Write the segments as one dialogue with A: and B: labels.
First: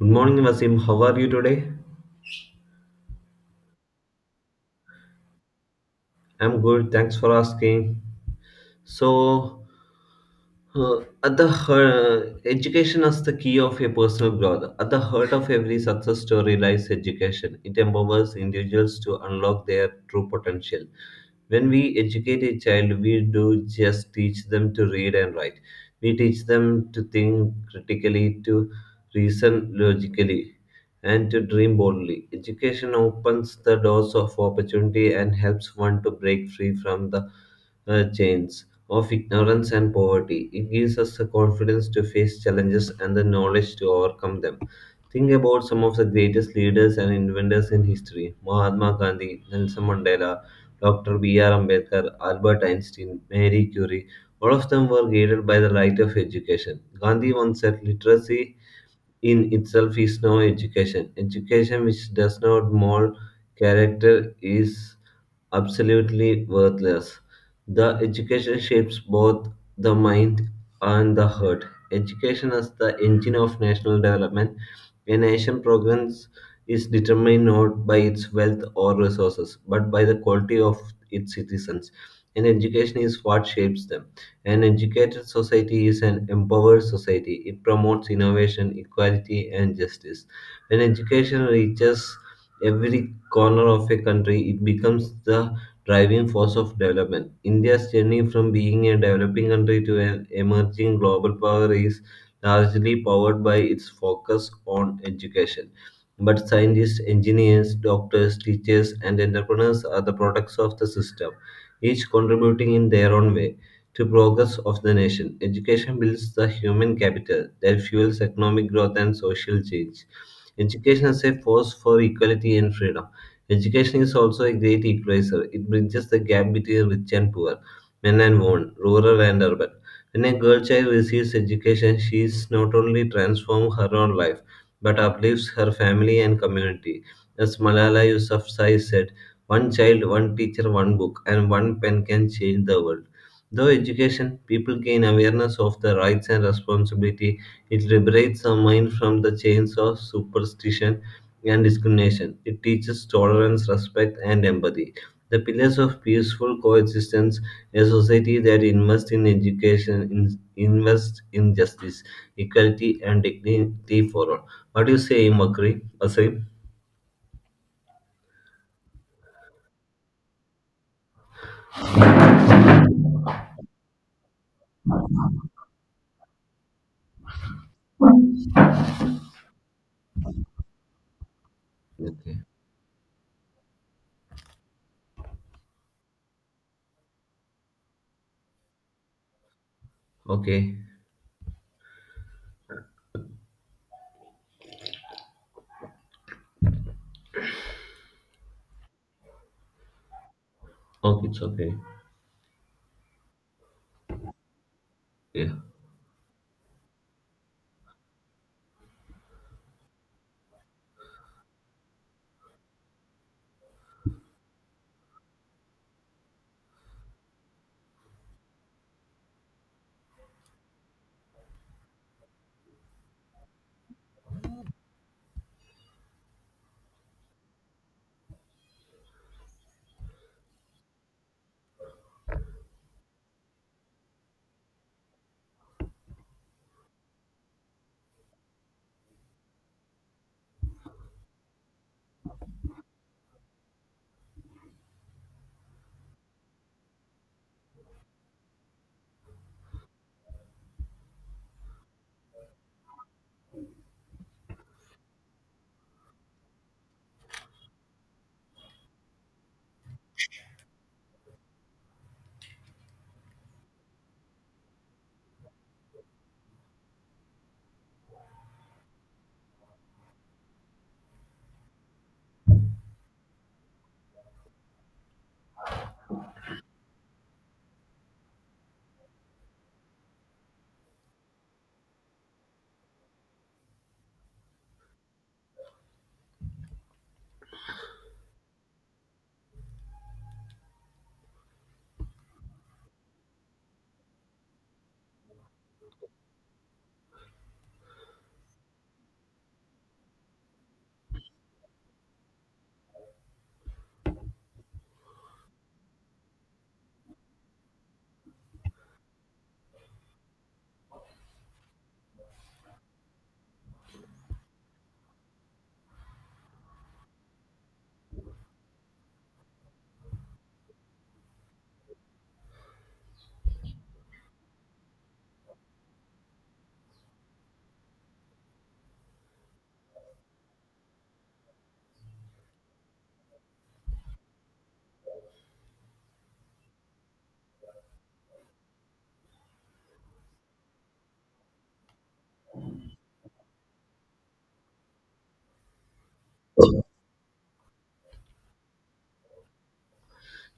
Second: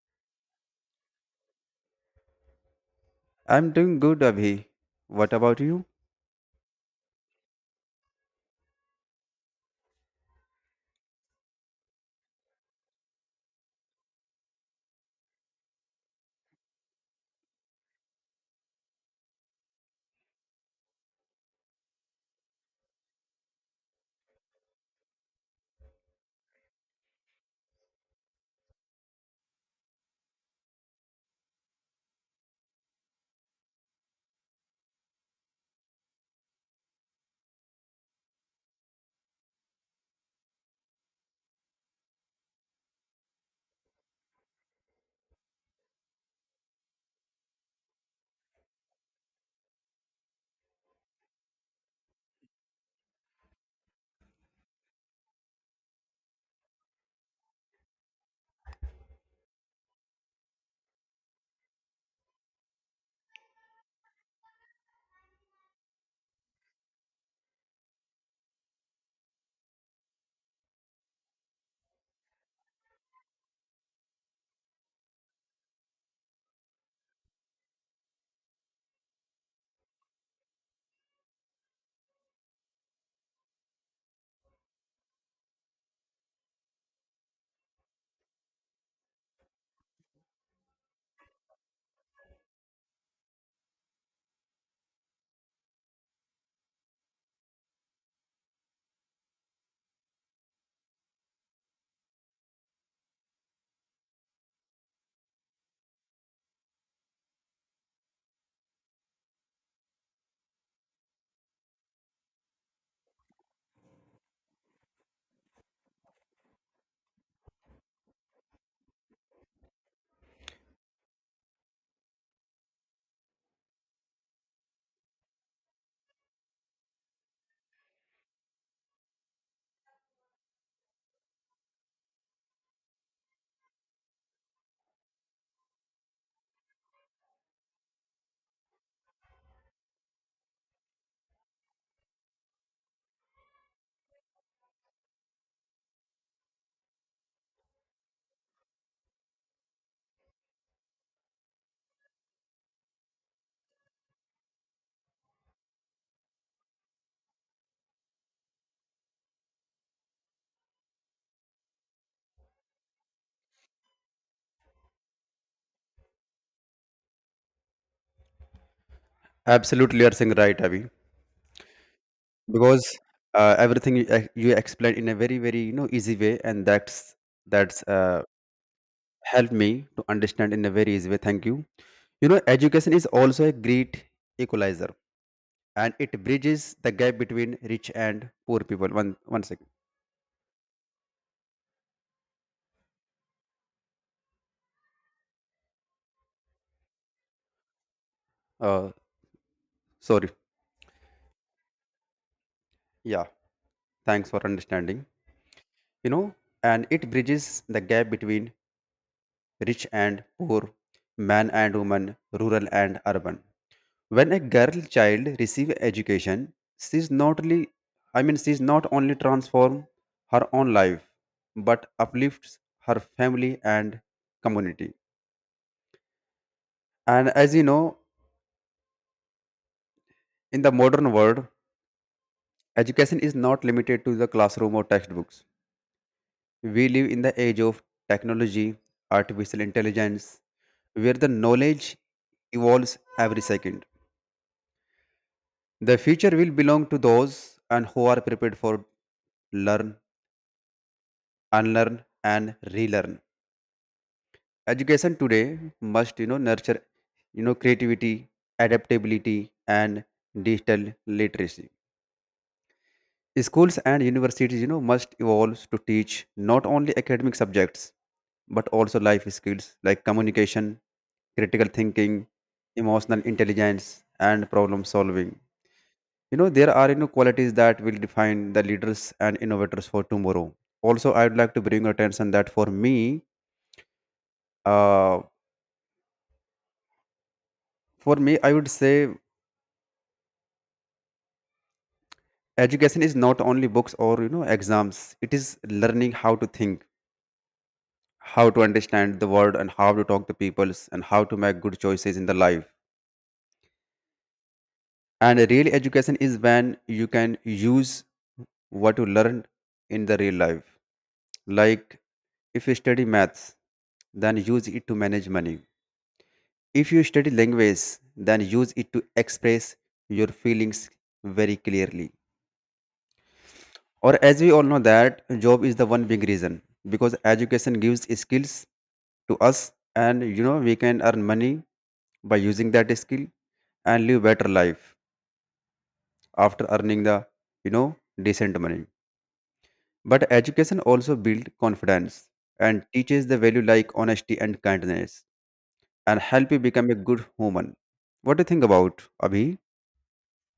A: Good morning, Vasim. How are you today?
B: I'm doing good, Abhi. What about you?
A: I'm good. Thanks for asking. So, at the heart, education is the key of a personal growth. At the heart of every success story lies education. It empowers individuals to unlock their true potential. When we educate a child, we do just teach them to read and write. We teach them to think critically, to reason logically, and to dream boldly. Education opens the doors of opportunity and helps one to break free from the chains of ignorance and poverty. It gives us the confidence to face challenges and the knowledge to overcome them. Think about some of the greatest leaders and inventors in history: Mahatma Gandhi, Nelson Mandela, Dr. B.R. Ambedkar, Albert Einstein, Marie Curie, all of them were guided by the light of education. Gandhi once said literacy in itself is no education. Education which does not mold character is absolutely worthless. The education shapes both the mind and the heart. Education is the engine of national development. A nation progress is determined not by its wealth or resources, but by the quality of its citizens. And education is what shapes them. An educated society is an empowered society. It promotes innovation, equality, and justice. When education reaches every corner of a country, it becomes the driving force of development. India's journey from being a developing country to an emerging global power is largely powered by its focus on education. But scientists, engineers, doctors, teachers, and entrepreneurs are the products of the system, each contributing in their own way to progress of the nation. Education builds the human capital that fuels economic growth and social change. Education is a force for equality and freedom. Education is also a great equalizer. It bridges the gap between rich and poor, men and women, rural and urban. When a girl child receives education, she is not only transforms her own life, but uplifts her family and community. As Malala Yousafzai said, one child, one teacher, one book, and one pen can change the world. Through education, people gain awareness of their rights and responsibility. It liberates the mind from the chains of superstition and discrimination. It teaches tolerance, respect, and empathy. The pillars of peaceful coexistence, a society that invests in invests in justice, equality, and dignity for all. What do you say, Makri? Asim?
B: Absolutely, you are saying right, Abhi. Because everything you, you explained in a very, very easy way, and that's helped me to understand in a very easy way. Thank you. You know,
A: Okay.
B: education is also a great equalizer, and it bridges the gap between rich and poor people. One second.
A: Okay.
B: Uh, sorry.
A: Okay, it's okay.
B: Yeah. Thanks for understanding.
A: Yeah.
B: You know, and it bridges the gap between rich and poor, man and woman, rural and urban. When a girl child receives education, she's not only I mean she's not only transform her own life, but uplifts her family and community. And as you know, in the modern world, education is not limited to the classroom or textbooks. We live in the age of technology, artificial intelligence, where the knowledge evolves every second. The future will belong to those and who are prepared for learn, unlearn, and relearn. Education today must nurture creativity, adaptability, and digital literacy. Schools and universities must evolve to teach not only academic subjects but also life skills like communication, critical thinking, emotional intelligence, and problem solving. There are qualities that will define the leaders and innovators for tomorrow. Also, I would like to bring your attention that uh, for me I would say education is not only books or exams. It is learning how to think, how to understand the world, and how to talk to peoples, and how to make good choices in the life. And a real education is when you can use what you learned in the real life. Like, if you study maths, then use it to manage money. If you study language, then use it to express your feelings very clearly. Or as we all know that job is the one big reason, because education gives skills to us, and we can earn money by using that skill and live better life after earning the decent money. But education also builds confidence and teaches the value like honesty and kindness and help you become a good human. What do you think about, Abhi?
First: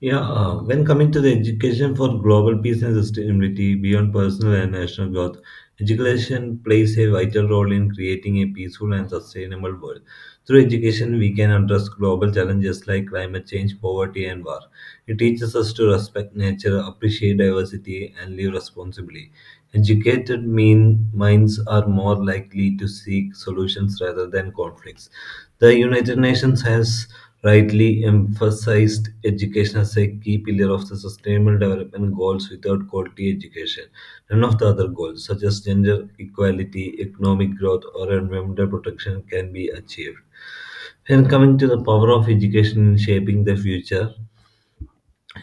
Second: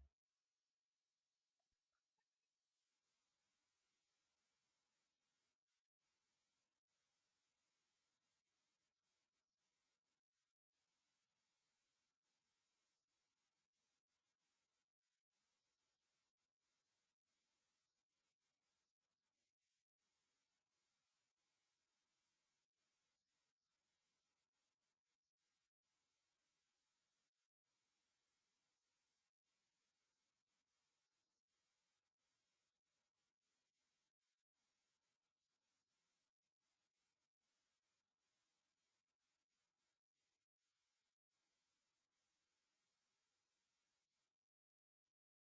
A: Yeah, when coming to the education for global peace and sustainability beyond personal and national growth, education plays a vital role in creating a peaceful and sustainable world. Through education, we can address global challenges like climate change, poverty, and war. It teaches us to respect nature, appreciate diversity, and live responsibly. Educated minds are more likely to seek solutions rather than conflicts. The United Nations has rightly emphasized education as a key pillar of the sustainable development goals without quality education. None of the other goals, such as gender equality, economic growth, or environmental protection, can be achieved. And coming to the power of education in shaping the future,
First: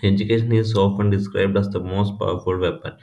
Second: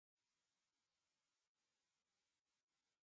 A: education is often described as the most powerful weapon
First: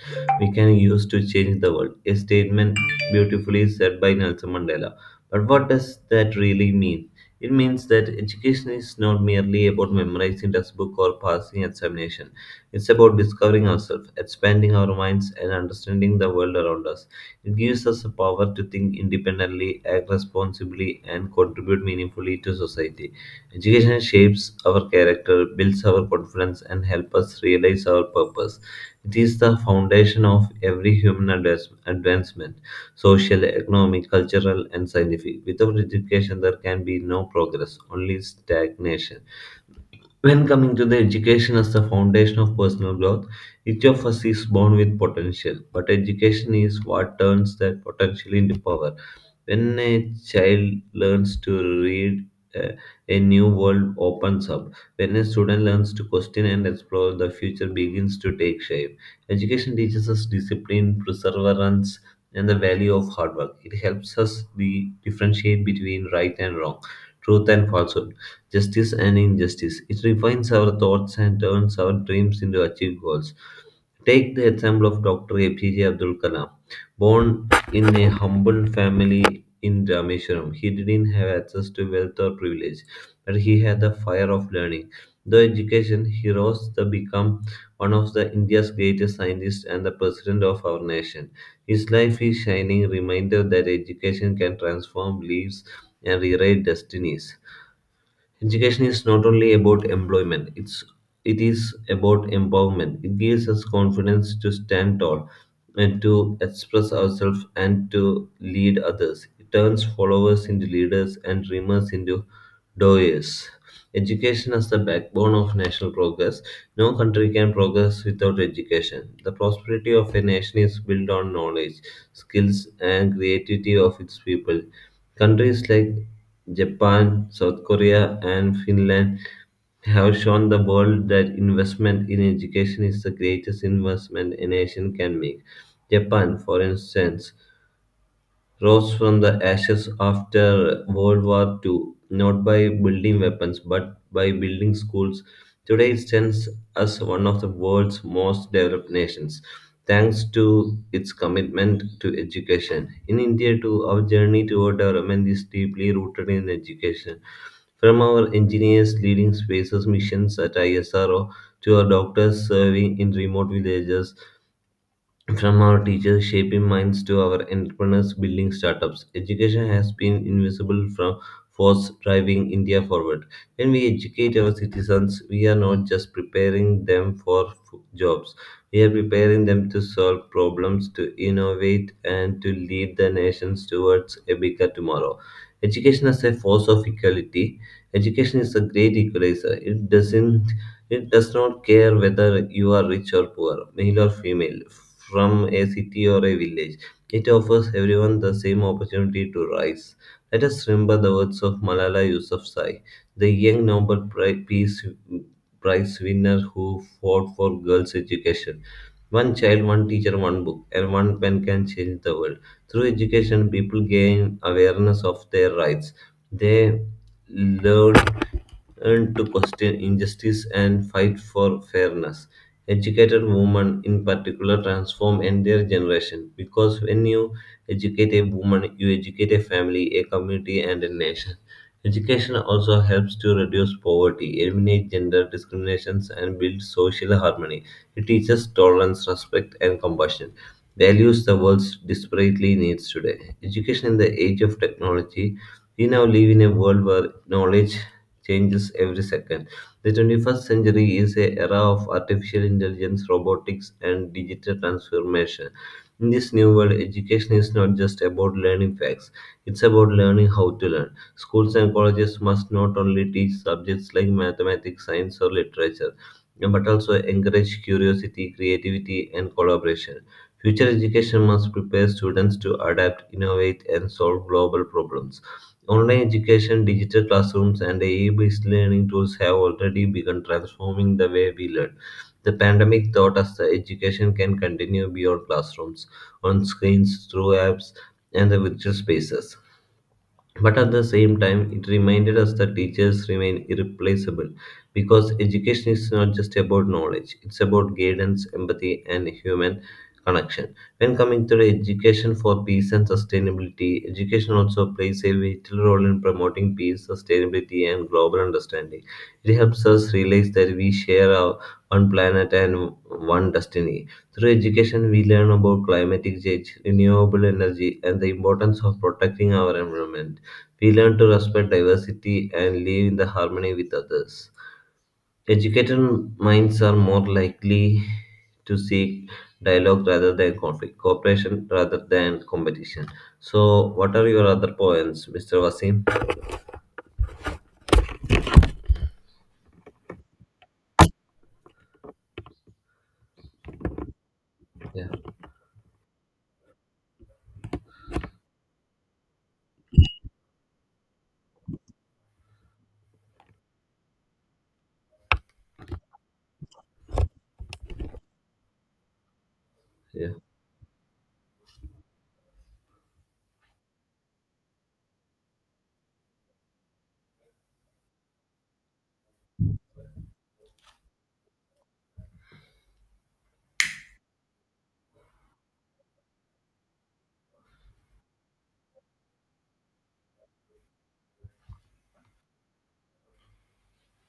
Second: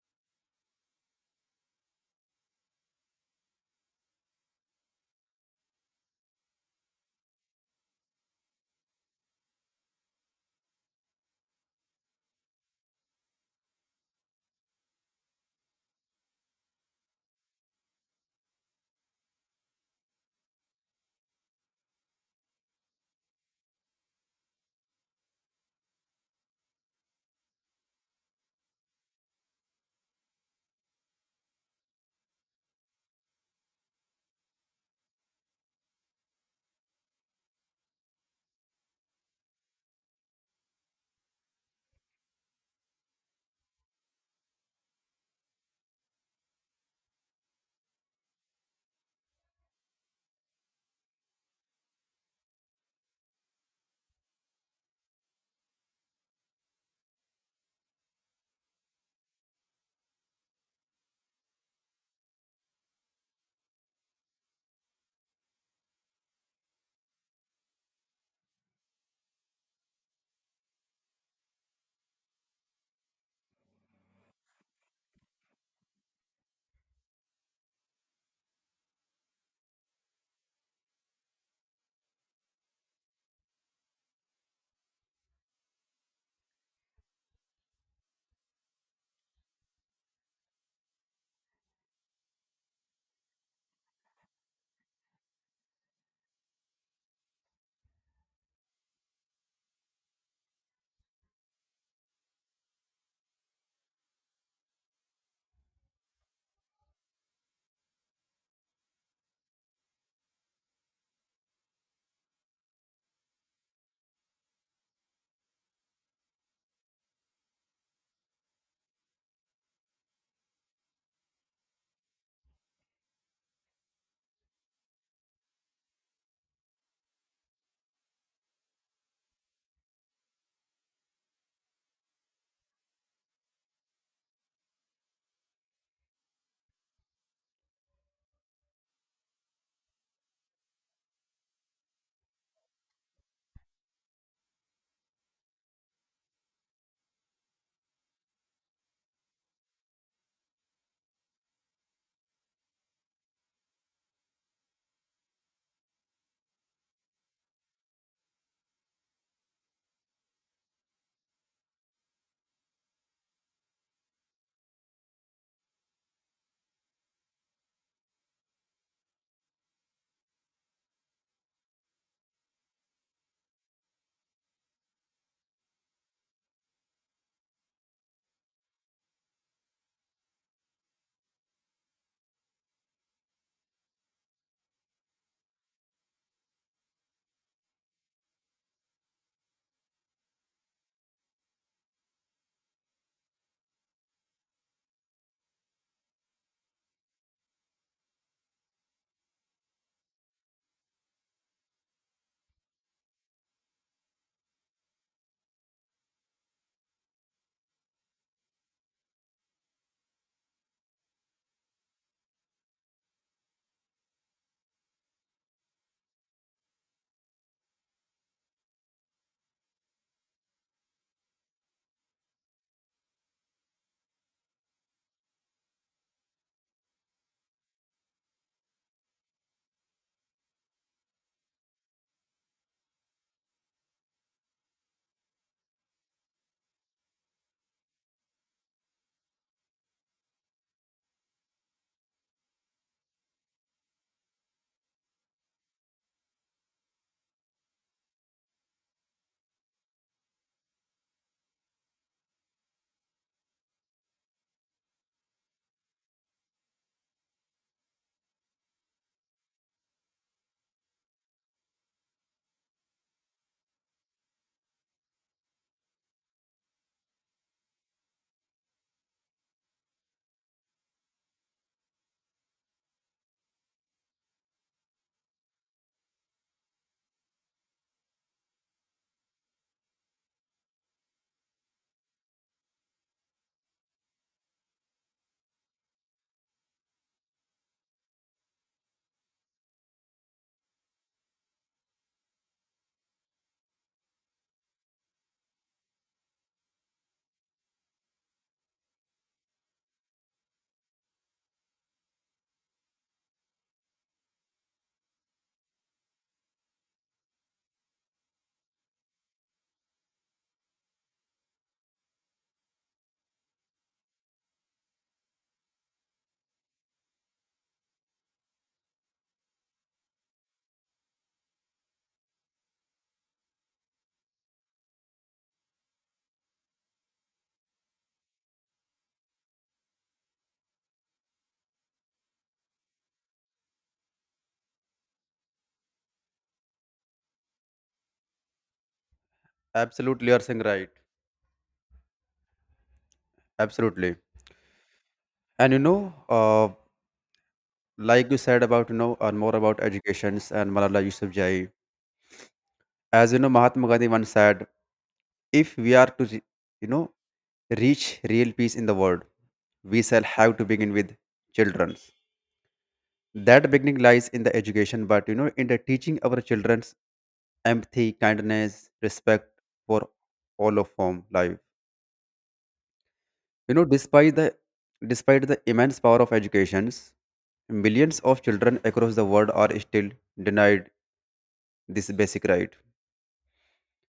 A: we can use to change the world, a statement beautifully said by Nelson Mandela. But what does that really mean? It means that education is not merely about memorizing textbook or passing examination. It's about discovering ourselves, expanding our minds, and understanding the world around us. It gives us the power to think independently, act responsibly, and contribute meaningfully to society. Education shapes our character, builds our confidence, and helps us realize our purpose. It is the foundation of every human advancement: social, economic, cultural, and scientific. Without education, there can be no progress, only stagnation. When coming to the education as the foundation of personal growth, each of us is born with potential, but education is what turns that potential into power. When a child learns to read, uh, a new world opens up. When a student learns to question and explore, the future begins to take shape. Education teaches us discipline, perseverance, and the value of hard work. It helps us differentiate between right and wrong, truth and falsehood, justice and injustice. It refines our thoughts and turns our dreams into achieved goals. Take the example of Dr. APJ Abdul Kalam. Born in a humble family in Rameshwaram, he didn't have access to wealth or privilege, but he had the fire of learning. Though education, he rose to become one of the India's greatest scientists and the president of our nation. His life is shining reminder that education can transform lives and rewrite destinies. Education is not only about employment, it is about empowerment. It gives us confidence to stand tall and to express ourselves and to lead others. It turns followers into leaders and dreamers into doers. Education is the backbone of national progress. No country can progress without education. The prosperity of a nation is built on knowledge, skills, and creativity of its people. Countries like Japan, South Korea, and Finland have shown the world that investment in education is the greatest investment a nation can make. Japan, for instance, rose from the ashes after World War II, not by building weapons but by building schools. Today, it stands as one of the world's most developed nations, thanks to its commitment to education. In India, too, our journey toward development is deeply rooted in education. From our engineers leading spaces missions at ISRO to our doctors serving in remote villages, from our teachers shaping minds to our entrepreneurs building startups, education has been invisible from force driving India forward. When we educate our citizens, we are not just preparing them for jobs. We are preparing them to solve problems, to innovate, and to lead the nations towards a bigger tomorrow. Education is a force of equality. Education is a great equalizer. It does not care whether you are rich or poor, male or female, from a city or a village. It offers everyone the same opportunity to rise. Let us remember the words of Malala Yousafzai, the young Peace Prize winner who fought for girls' education. One child, one teacher, one book, and one pen can change the world. Through education, people gain awareness of their rights. They learn and to question injustice and fight for fairness. Educated women, in particular, transform entire generation because when you educate a woman, you educate a family, a community, and a nation. Education also helps to reduce poverty, eliminate gender discriminations, and build social harmony. It teaches tolerance, respect, and compassion, values the world desperately needs today. Education in the age of technology, we now live in a world where knowledge changes every second. The 21st century is an era of artificial intelligence, robotics, and digital transformation. In this new world, education is not just about learning facts, it's about learning how to learn. Schools and colleges must not only teach subjects like mathematics, science, or literature, but also encourage curiosity, creativity, and collaboration. Future education must prepare students to adapt, innovate, and solve global problems. Online education, digital classrooms, and AI-based learning tools have already begun transforming the way we learn. The pandemic taught us that education can continue beyond classrooms, on screens, through apps, and the virtual spaces. But at the same time, it reminded us that teachers remain irreplaceable because education is not just about knowledge, it's about guidance, empathy, and human connection. When coming to the education for peace and sustainability, education also plays a vital role in promoting peace, sustainability, and global understanding. It helps us realize that we share our one planet and one destiny. Through education, we learn about climatic change, renewable energy, and the importance of protecting our environment. We learn to respect diversity and live in the harmony with others. Educated minds are more likely to seek dialogue rather than conflict, cooperation rather than competition. So, what are your other points, Mr. Wasim?
B: Absolutely, you are saying right. Absolutely.
A: Yeah,
B: And you know, like you said about, you know, and more about educations and Malala Yousafzai, as you know, Mahatma Gandhi once said, if we are to, you know, reach real peace in the world, we
A: yeah,
B: shall have to begin with childrens. That beginning lies in the education, but, you know, in the teaching our children's empathy, kindness, respect for all of form life. You know, despite the immense power of educations, millions of children across the world are still denied this basic right.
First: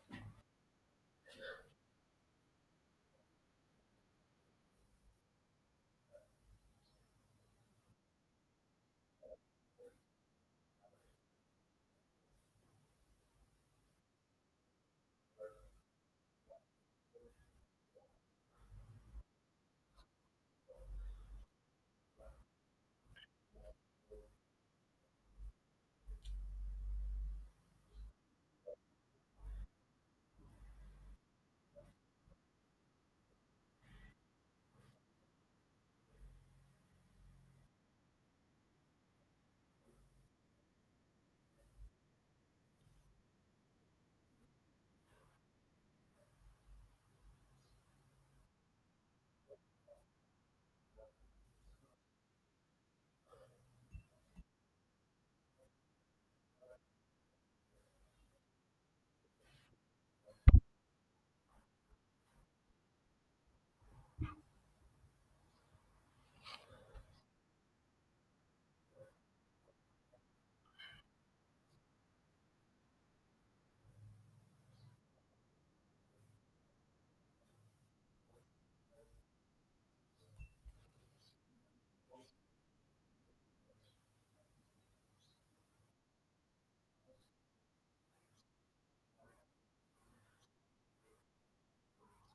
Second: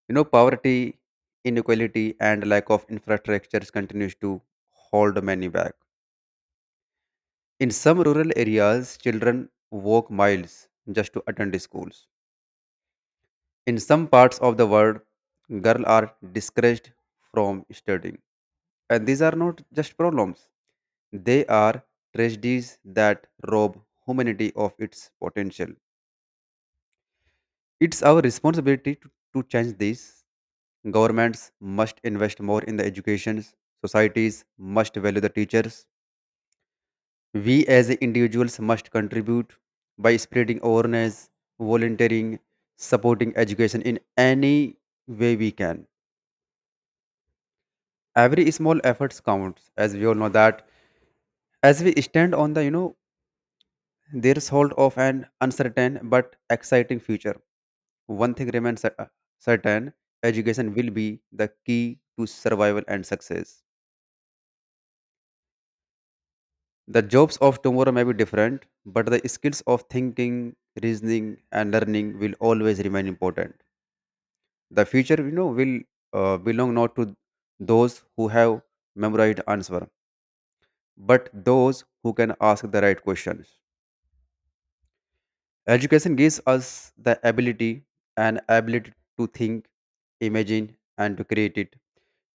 B: You know, poverty, inequality, and lack of infrastructures continues to hold many back. In some rural areas, children walk miles just to attend schools. In some parts of the world, girls are discouraged from studying. And these are not just problems, they are tragedies that rob humanity of its potential. It's our responsibility to change this. Governments must invest more in the educations. Societies must value the teachers. We as individuals must contribute by spreading awareness, volunteering, supporting education in any way we can. Every small effort counts, as we all know that. As we stand on the, you know, threshold of an uncertain but exciting future, one thing remains certain: education will be the key to survival and success. The jobs of tomorrow may be different, but the skills of thinking, reasoning, and learning will always remain important. The future, you know, will belong not to those who have memorized answer, but those who can ask the right questions. Education gives us the ability to think, imagine, and to create it.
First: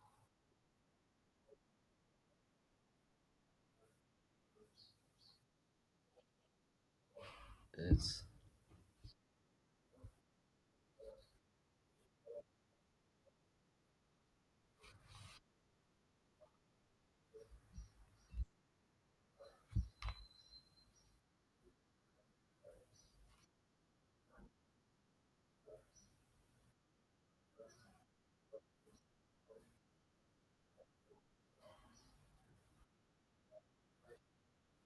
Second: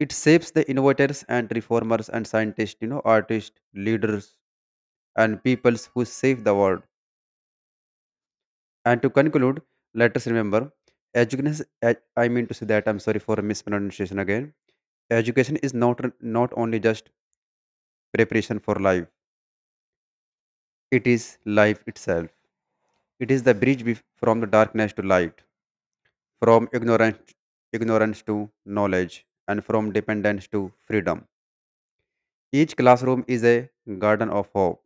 B: It shapes the innovators and reformers and scientists, you know, artists, leaders, and peoples who save the world.
A: yes.
B: And to conclude, let us remember education. I mean to say that I'm sorry for mispronunciation again. Education is not only just preparation for life; it is life itself. It is the bridge from the darkness to light, from ignorance to knowledge, and from dependence to freedom. Each classroom is a garden of hope.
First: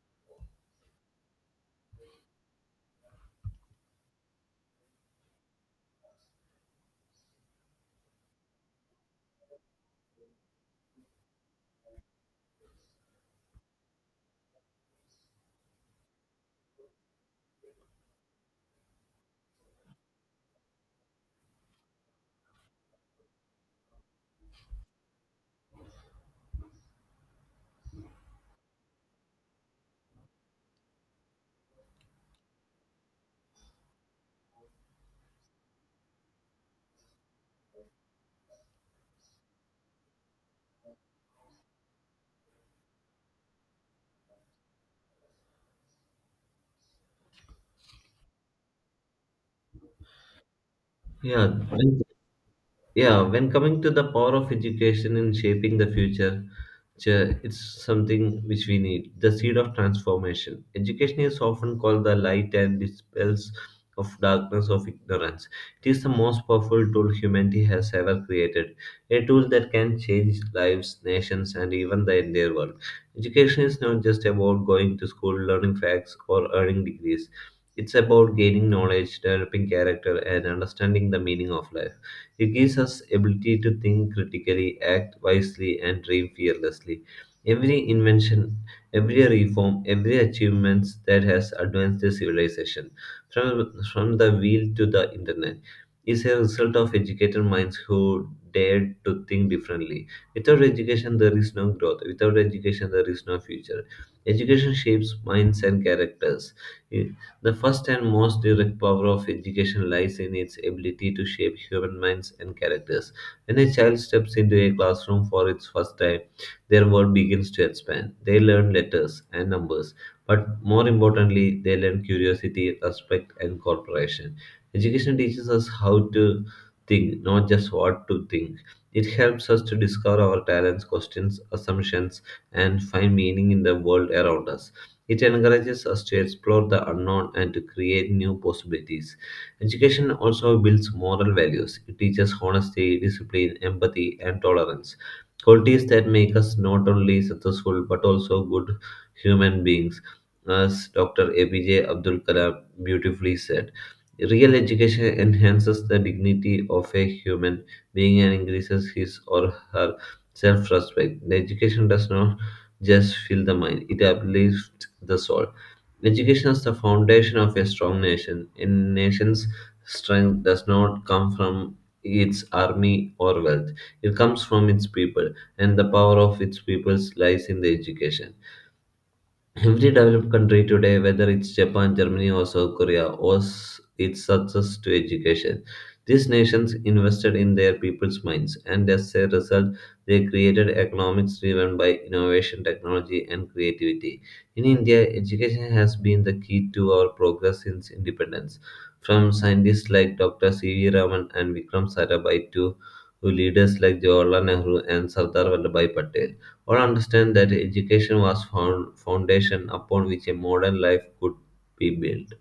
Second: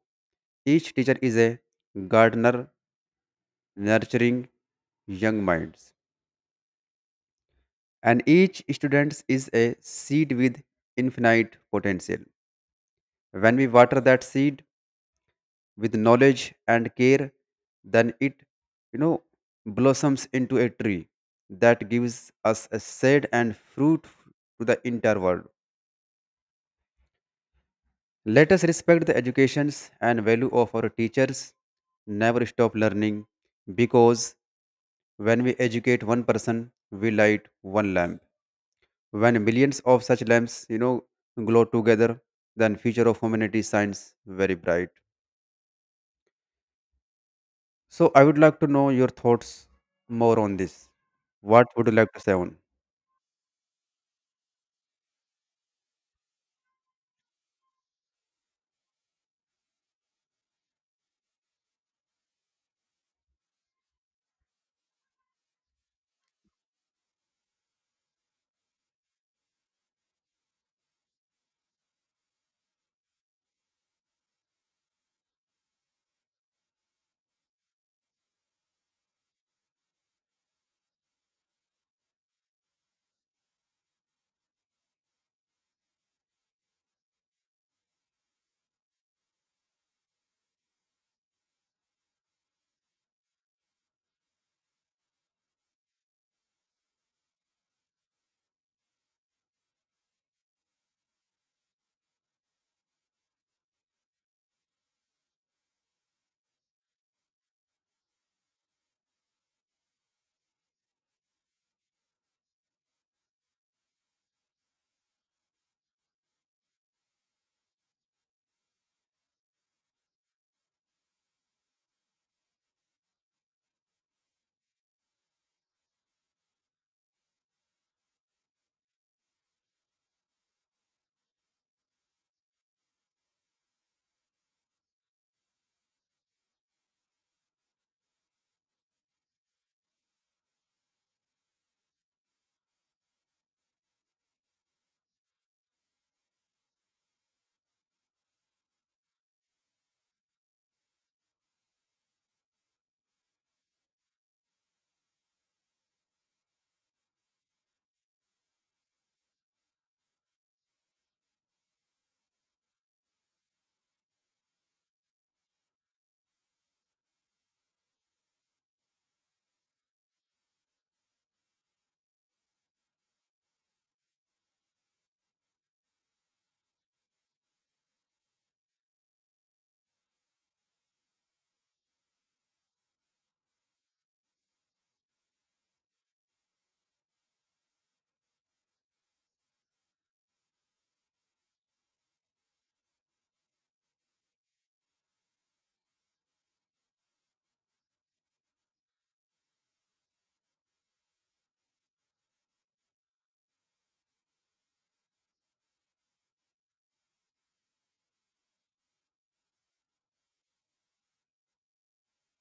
B: Each teacher is a gardener nurturing young minds, and each student is a seed with infinite potential. When we water that seed with knowledge and care, then it, you know, blossoms into a tree that gives us a shade and fruit to the entire world. Let us respect the educations and value of our teachers. Never stop learning, because when we educate one person, we light one lamp. When millions of such lamps, you know, glow together, then future of humanity shines very bright. So I would like to know your thoughts more on this.
A: Yeah,
B: What
A: I
B: would you like to say on?
A: yeah, when coming to the power of education in shaping the future, it's something which we need, the seed of transformation. Education is often called the light and dispels of darkness of ignorance. It is the most powerful tool humanity has ever created, a tool that can change lives, nations, and even the entire world. Education is not just about going to school, learning facts, or earning degrees. It's about gaining knowledge, developing character, and understanding the meaning of life. It gives us ability to think critically, act wisely, and dream fearlessly. Every invention, every reform, every achievement that has advanced the civilization, from the wheel to the internet, is a result of educated minds who dared to think differently. Without education, there is no growth. Without education, there is no future. Education shapes minds and characters. The first and most direct power of education lies in its ability to shape human minds and characters. When a child steps into a classroom for its first time, their world begins to expand. They learn letters and numbers, but more importantly, they learn curiosity, respect, and cooperation. Education teaches us how to think, not just what to think. It helps us to discover our talents, questions, assumptions, and find meaning in the world around us. It encourages us to explore the unknown and to create new possibilities. Education also builds moral values. It teaches honesty, discipline, empathy, and tolerance. Qualities that make us not only successful but also good human beings, as Dr. APJ Abdul Kalam beautifully said. Real education enhances the dignity of a human being and increases his or her self respect. The education does not just fill the mind. It uplifts the soul. Education is the foundation of a strong nation. A nation's strength does not come from its army or wealth. It comes from its people, and the power of its peoples lies in the education. Every developed country today, whether it's Japan, Germany, or South Korea, owes its success to education. These nations invested in their people's minds, and as a result, they created economics driven by innovation, technology, and creativity. In India, education has been the key to our progress since independence. From scientists like Dr. C.V. Raman and Vikram Sarabhai to leaders like Jawaharlal Nehru and Sardar Vallabhai Patel. All understand that education was found foundation upon which a modern life could be built.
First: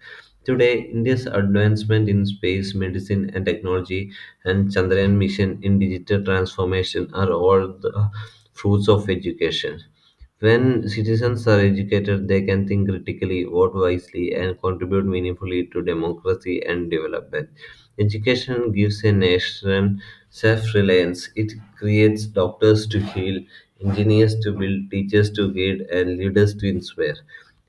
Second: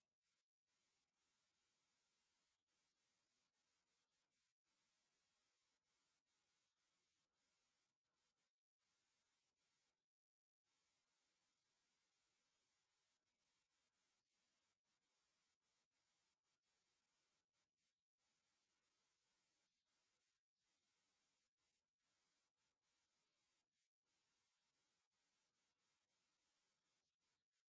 A: Today, India's advancement in space, medicine, and technology, and Chandrayaan mission in digital transformation are all the fruits of education. When citizens are educated, they can think critically, vote wisely, and contribute meaningfully to democracy and development. Education gives a nation self reliance. It creates doctors to heal, engineers to build, teachers to guide, and leaders to inspire.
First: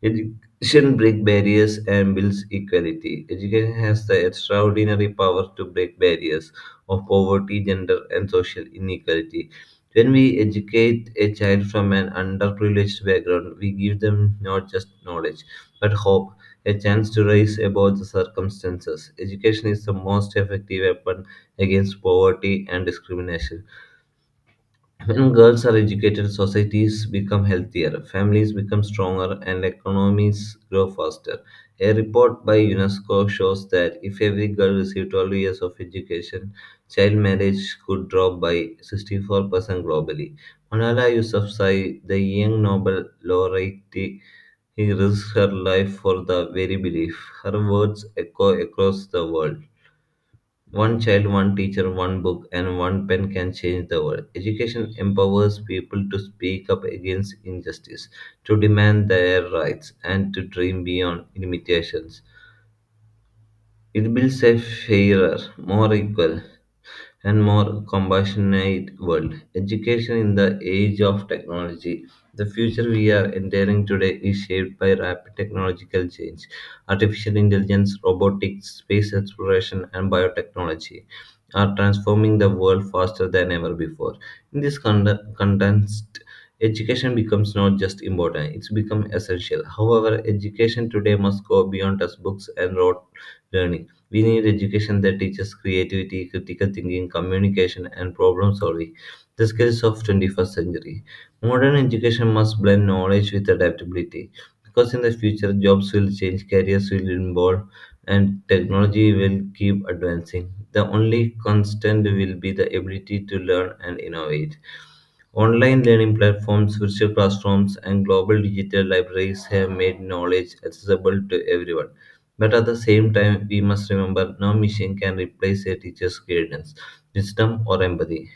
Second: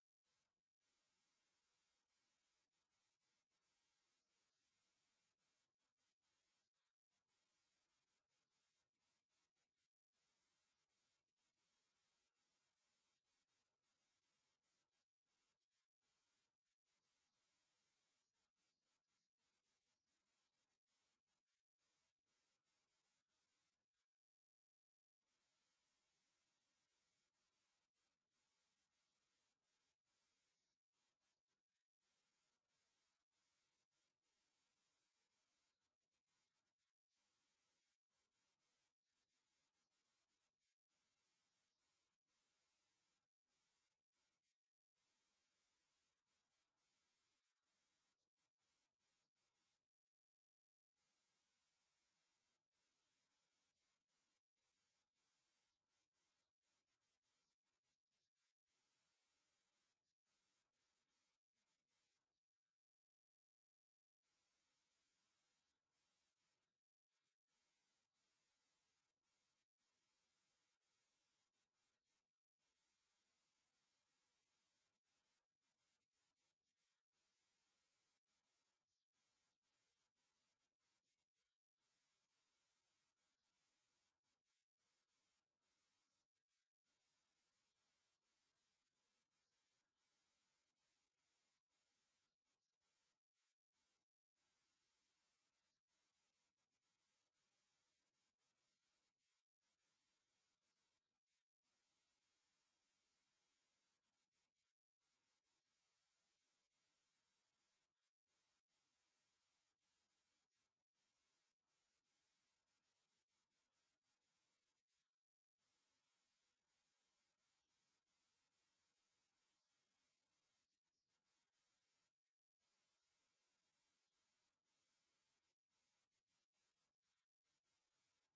A: Edu- Education breaks barriers and builds equality. Education has the extraordinary power to break barriers of poverty, gender, and social inequality. When we educate a child from an underprivileged background, we give them not just knowledge, but hope, a chance to rise above the circumstances. Education is the most effective weapon against poverty and discrimination. When girls are educated, societies become healthier, families become stronger, and economies grow faster. A report by UNESCO shows that if every girl received 12 years of education, child marriage could drop by 64% globally. Malala Yousafzai, the young Nobel laureate, he risked her life for the very belief. Her words echo across the world. One child, one teacher, one book, and one pen can change the world. Education empowers people to speak up against injustice, to demand their rights, and to dream beyond limitations. It builds a fairer, more equal, and more compassionate world. Education in the age of technology. The future we are entering today is shaped by rapid technological change, artificial intelligence, robotics, space exploration, and biotechnology are transforming the world faster than ever before. In this context, education becomes not just important, it's become essential. However, education today must go beyond textbooks and rote learning. We need education that teaches creativity, critical thinking, communication, and problem solving, the skills of 21st century. Modern education must blend knowledge with adaptability because in the future jobs will change, careers will evolve, and technology will keep advancing. The only constant will be the ability to learn and innovate. Online learning platforms, virtual classrooms, and global digital libraries have made knowledge accessible to everyone. But at the same time, we must remember no machine can replace a teacher's guidance, wisdom, or empathy.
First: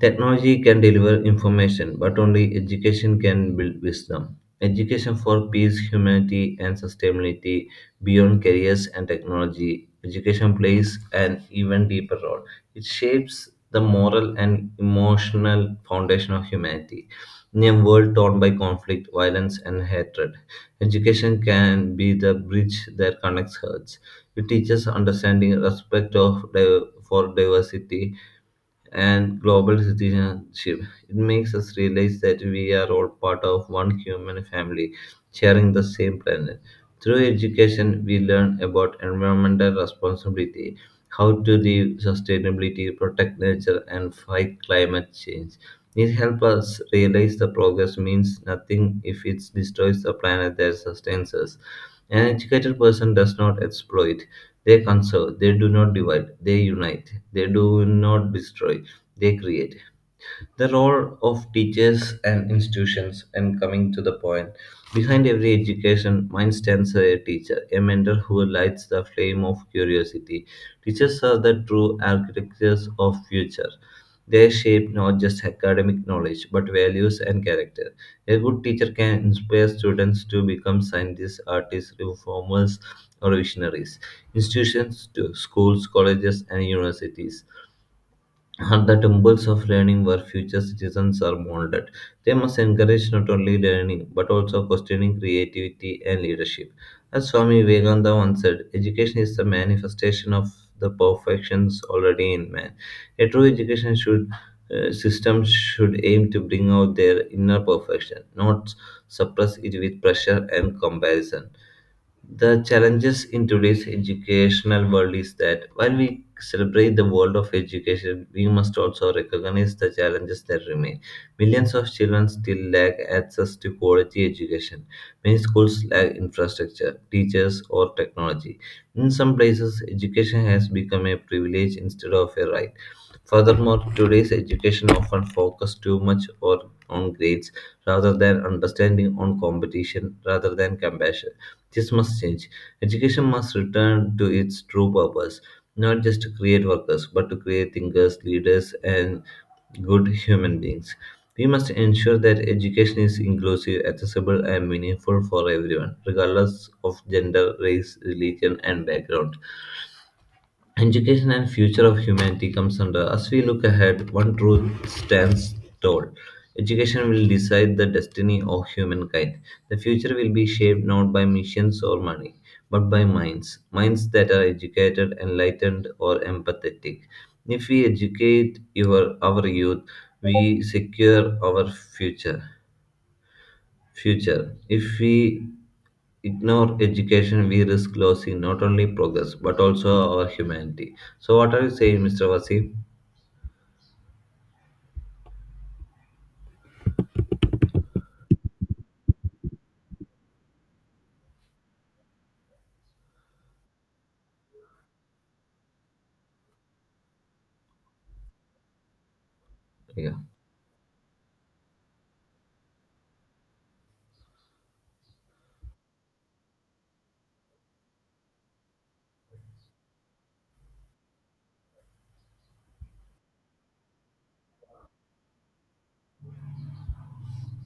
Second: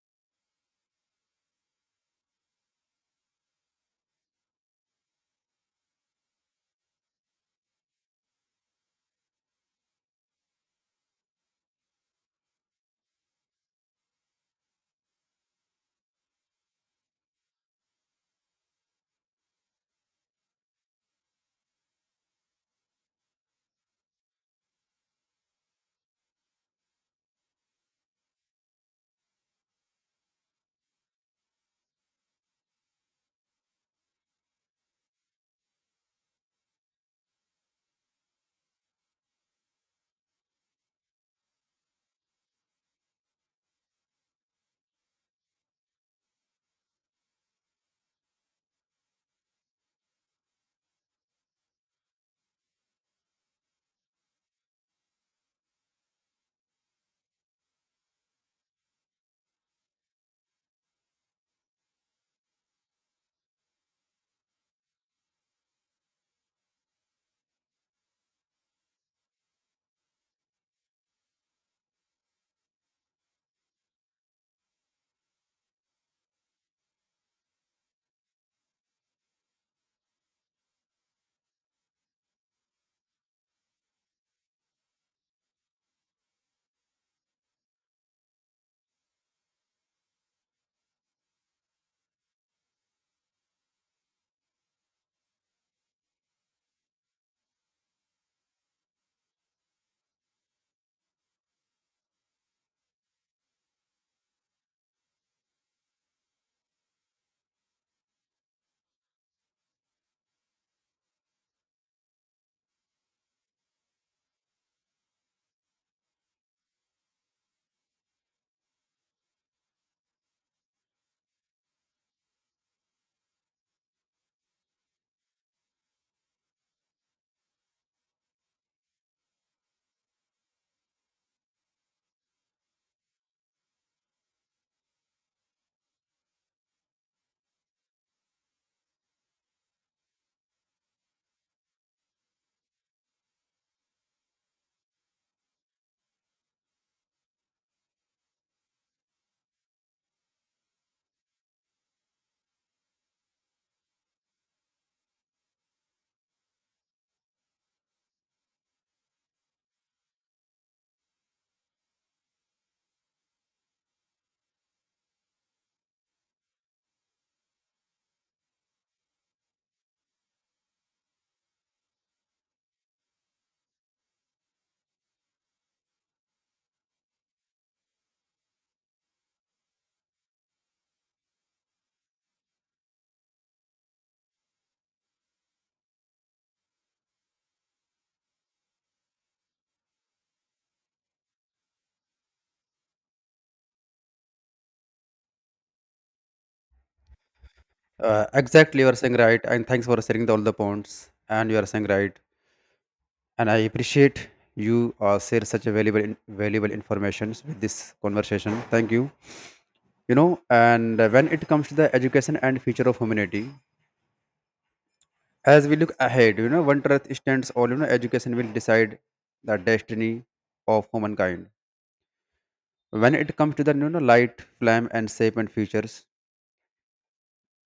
A: Technology can deliver information, but only education can build wisdom. Education for peace, humanity, and sustainability beyond careers and technology. Education plays an even deeper role. It shapes the moral and emotional foundation of humanity. In a world torn by conflict, violence, and hatred, education can be the bridge that connects hearts. It teaches understanding, respect of for diversity, and global citizenship. It makes us realize that we are all part of one human family, sharing the same planet. Through education, we learn about environmental responsibility, how to live sustainability, protect nature, and fight climate change. It helps us realize the progress means nothing if it destroys the planet that sustains us. An educated person does not exploit, they conserve, they do not divide, they unite, they do not destroy they create. The role of teachers and institutions, and coming to the point, behind every education, mind stands a teacher, a mentor who lights the flame of curiosity. Teachers are the true architects of future. They shape not just academic knowledge, but values and character. A good teacher can inspire students to become scientists, artists, reformers, or visionaries. Institutions to schools, colleges, and universities at the temples of learning where future citizens are molded, they must encourage not only learning but also questioning creativity and leadership. As Swami Vivekananda once said, education is the manifestation of the perfections already in man. A true education should system should aim to bring out their inner perfection, not suppress it with pressure and comparison. The challenges in today's educational world is that while we celebrate the world of education, we must also recognize the challenges that remain. Millions of children still lack access to quality education. Many schools lack infrastructure, teachers, or technology. In some places, education has become a privilege instead of a right. Furthermore, today's education often focuses too much on grades rather than understanding on competition rather than compassion. This must change. Education must return to its true purpose, not just to create workers, but to create thinkers, leaders, and good human beings. We must ensure that education is inclusive, accessible, and meaningful for everyone, regardless of gender, race, religion, and background. Education and future of humanity comes under. As we look ahead, one truth stands tall. Education will decide the destiny of humankind. The future will be shaped not by missions or money, but by minds. Minds that are educated, enlightened, or empathetic. If we educate our youth, we secure our future. If we ignore education, we risk losing not only progress but also our humanity. So, what are you saying, Mr. Wasif?
B: Exactly, you are saying right, and thanks for sharing the, all the points. And you are saying right, and I appreciate you share such a valuable, valuable information with this conversation. Thank you.
A: Yeah.
B: You know, and when it comes to the education and future of humanity, as we look ahead, you know, one truth stands all, you know, education will decide the destiny of humankind. When it comes to the light, flame and shape and features.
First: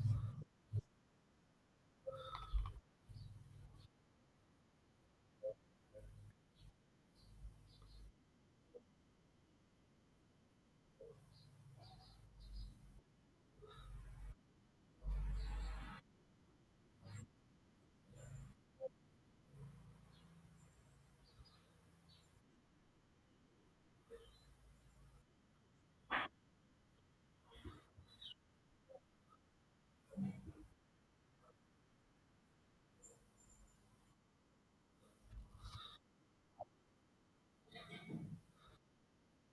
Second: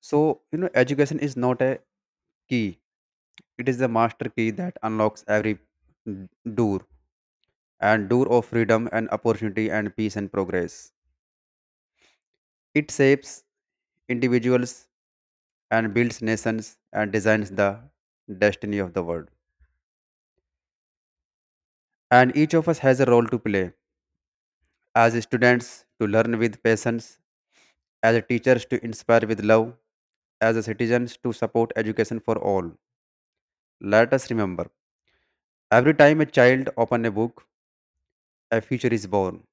B: So, you know, education is not a key. It is the master key that unlocks every door door of freedom and opportunity and peace and progress. It shapes individuals and builds nations and designs the destiny of the world. And each of us has a role to play, as students to learn with patience, as teachers to inspire with love, as citizens to support education for all. Let us remember, every time a child opens a book, a future is born.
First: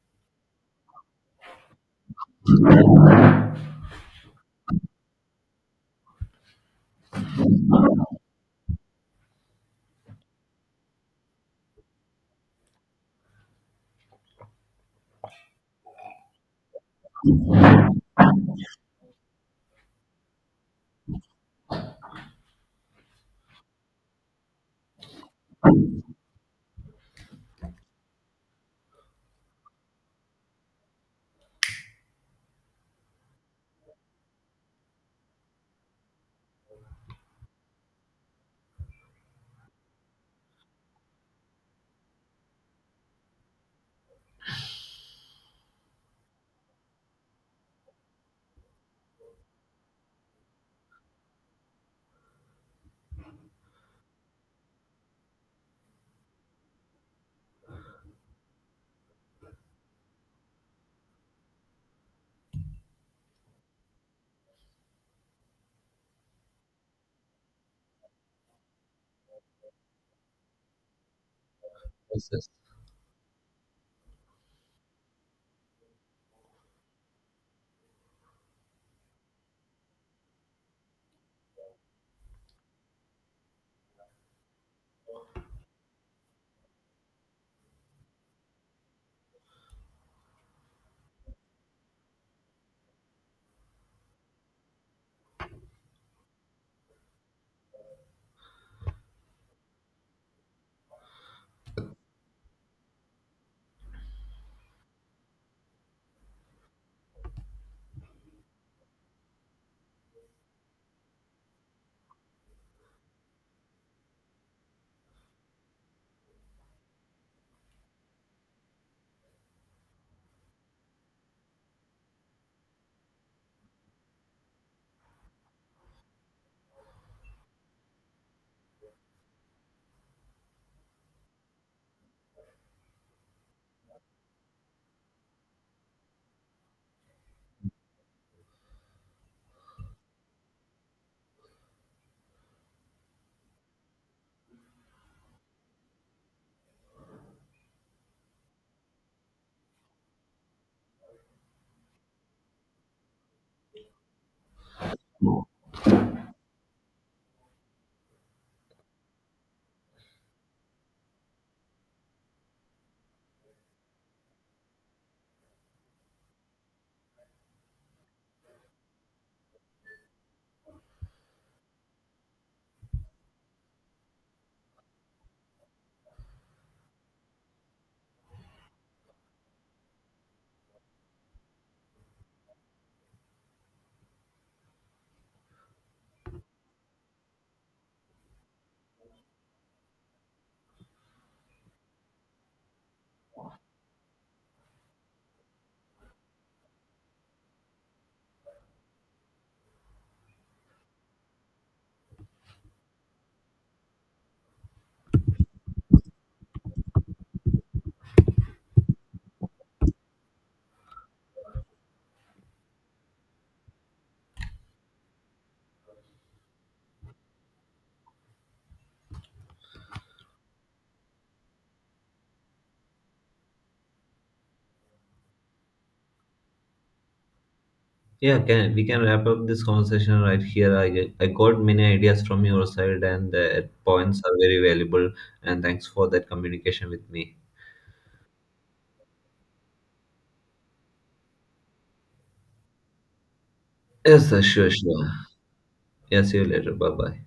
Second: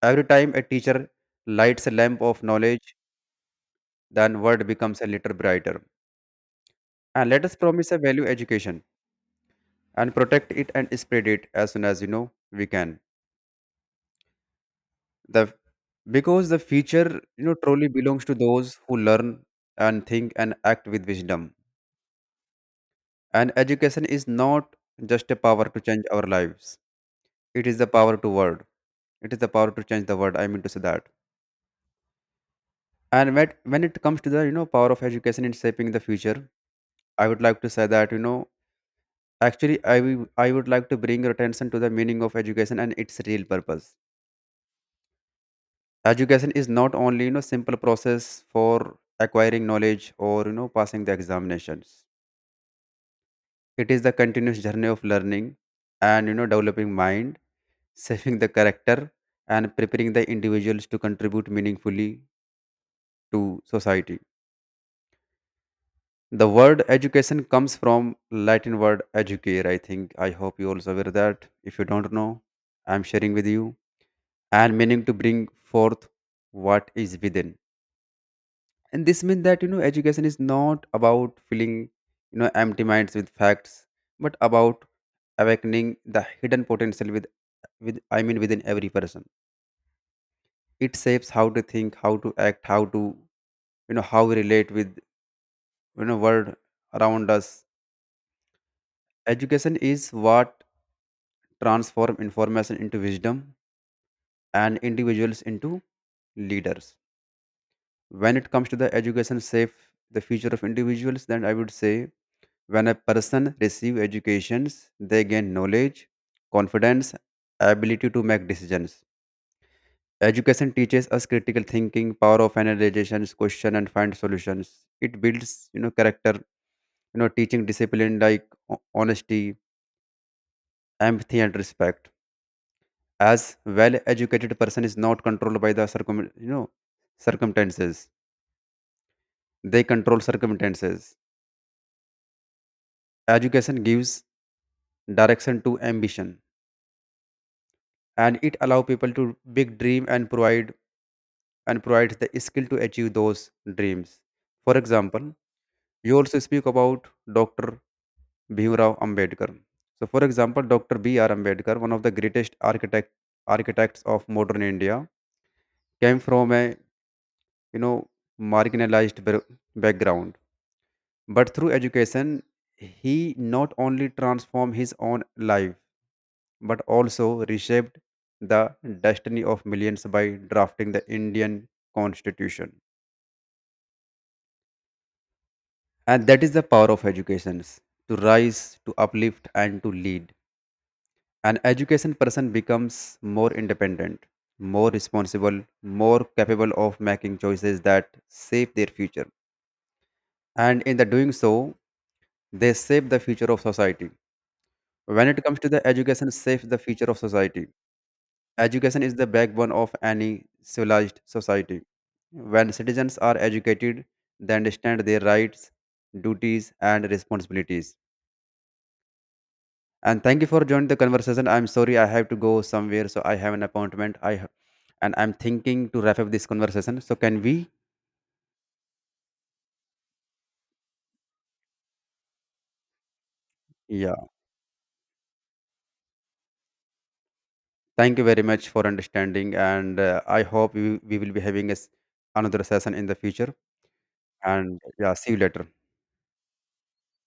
B: Every time a teacher lights a lamp of knowledge, then world becomes a little brighter. And let us promise a value education and protect it and spread it as soon as we can. The because the future, you know, truly belongs to those who learn and think and act with wisdom. And education is not just a power to change our lives. It is the power to word. It is the power to change the world. I mean to say that. And when it comes to the power of education in shaping the future, I would like to say that you know actually I would like to bring your attention to the meaning of education and its real purpose. Education is not only simple process for acquiring knowledge or passing the examinations. It is the continuous journey of learning and developing mind, shaping the character, and preparing the individuals to contribute meaningfully to society. The word education comes from Latin word educare, I think. I hope you also aware that. If you don't
A: Yes,
B: know,
A: yes.
B: I'm sharing with you. And meaning to bring forth what is within. And this means that you know education is not about filling empty minds with facts, but about awakening the hidden potential with I mean within every person. It shapes how to think, how to act, how to how we relate with world around us. Education is what transform information into wisdom and individuals into leaders. When it comes to the education shape the future of individuals, then I would say, when a person receive educations, they gain knowledge, confidence, ability to make decisions. Education teaches us critical thinking, power of analyzation, question and find solutions. It builds, you know, character, teaching discipline like honesty, empathy, and respect. As well educated person is not controlled by the you know circumstances, they control circumstances. Education gives direction to ambition, and it allow people to big dream, and provides the skill to achieve those dreams. For example, you also speak about Dr. Bhimrao Ambedkar. So for example, Dr. B R Ambedkar, one of the greatest architects of modern India, came from a you know marginalized background, but through education, he not only transformed his own life, but also reshaped the destiny of millions by drafting the Indian constitution. And that is the power of education, to rise, to uplift, and to lead. An education person becomes more independent, more responsible, more capable of making choices that shape their future, and in the doing so, they shape the future of society. When it comes to the education, shapes the future of society. Education is the backbone of any civilized society. When citizens are educated, they understand their rights, duties, and responsibilities. And thank you for joining the conversation. I'm sorry I have to go somewhere, so I have an appointment. I ha- and I'm thinking to wrap up this conversation. So can we?
A: Yeah, can we can wrap up this conversation right here. I got many ideas from your side, and the points
B: Yeah.
A: are very valuable. And thanks for that communication with me.
B: Thank you very much for understanding, and I hope we will be having a, another session in the future.
A: Yes, sir, sure,
B: And
A: sure.
B: yeah, see you later.
A: Yeah, see you later. Bye bye.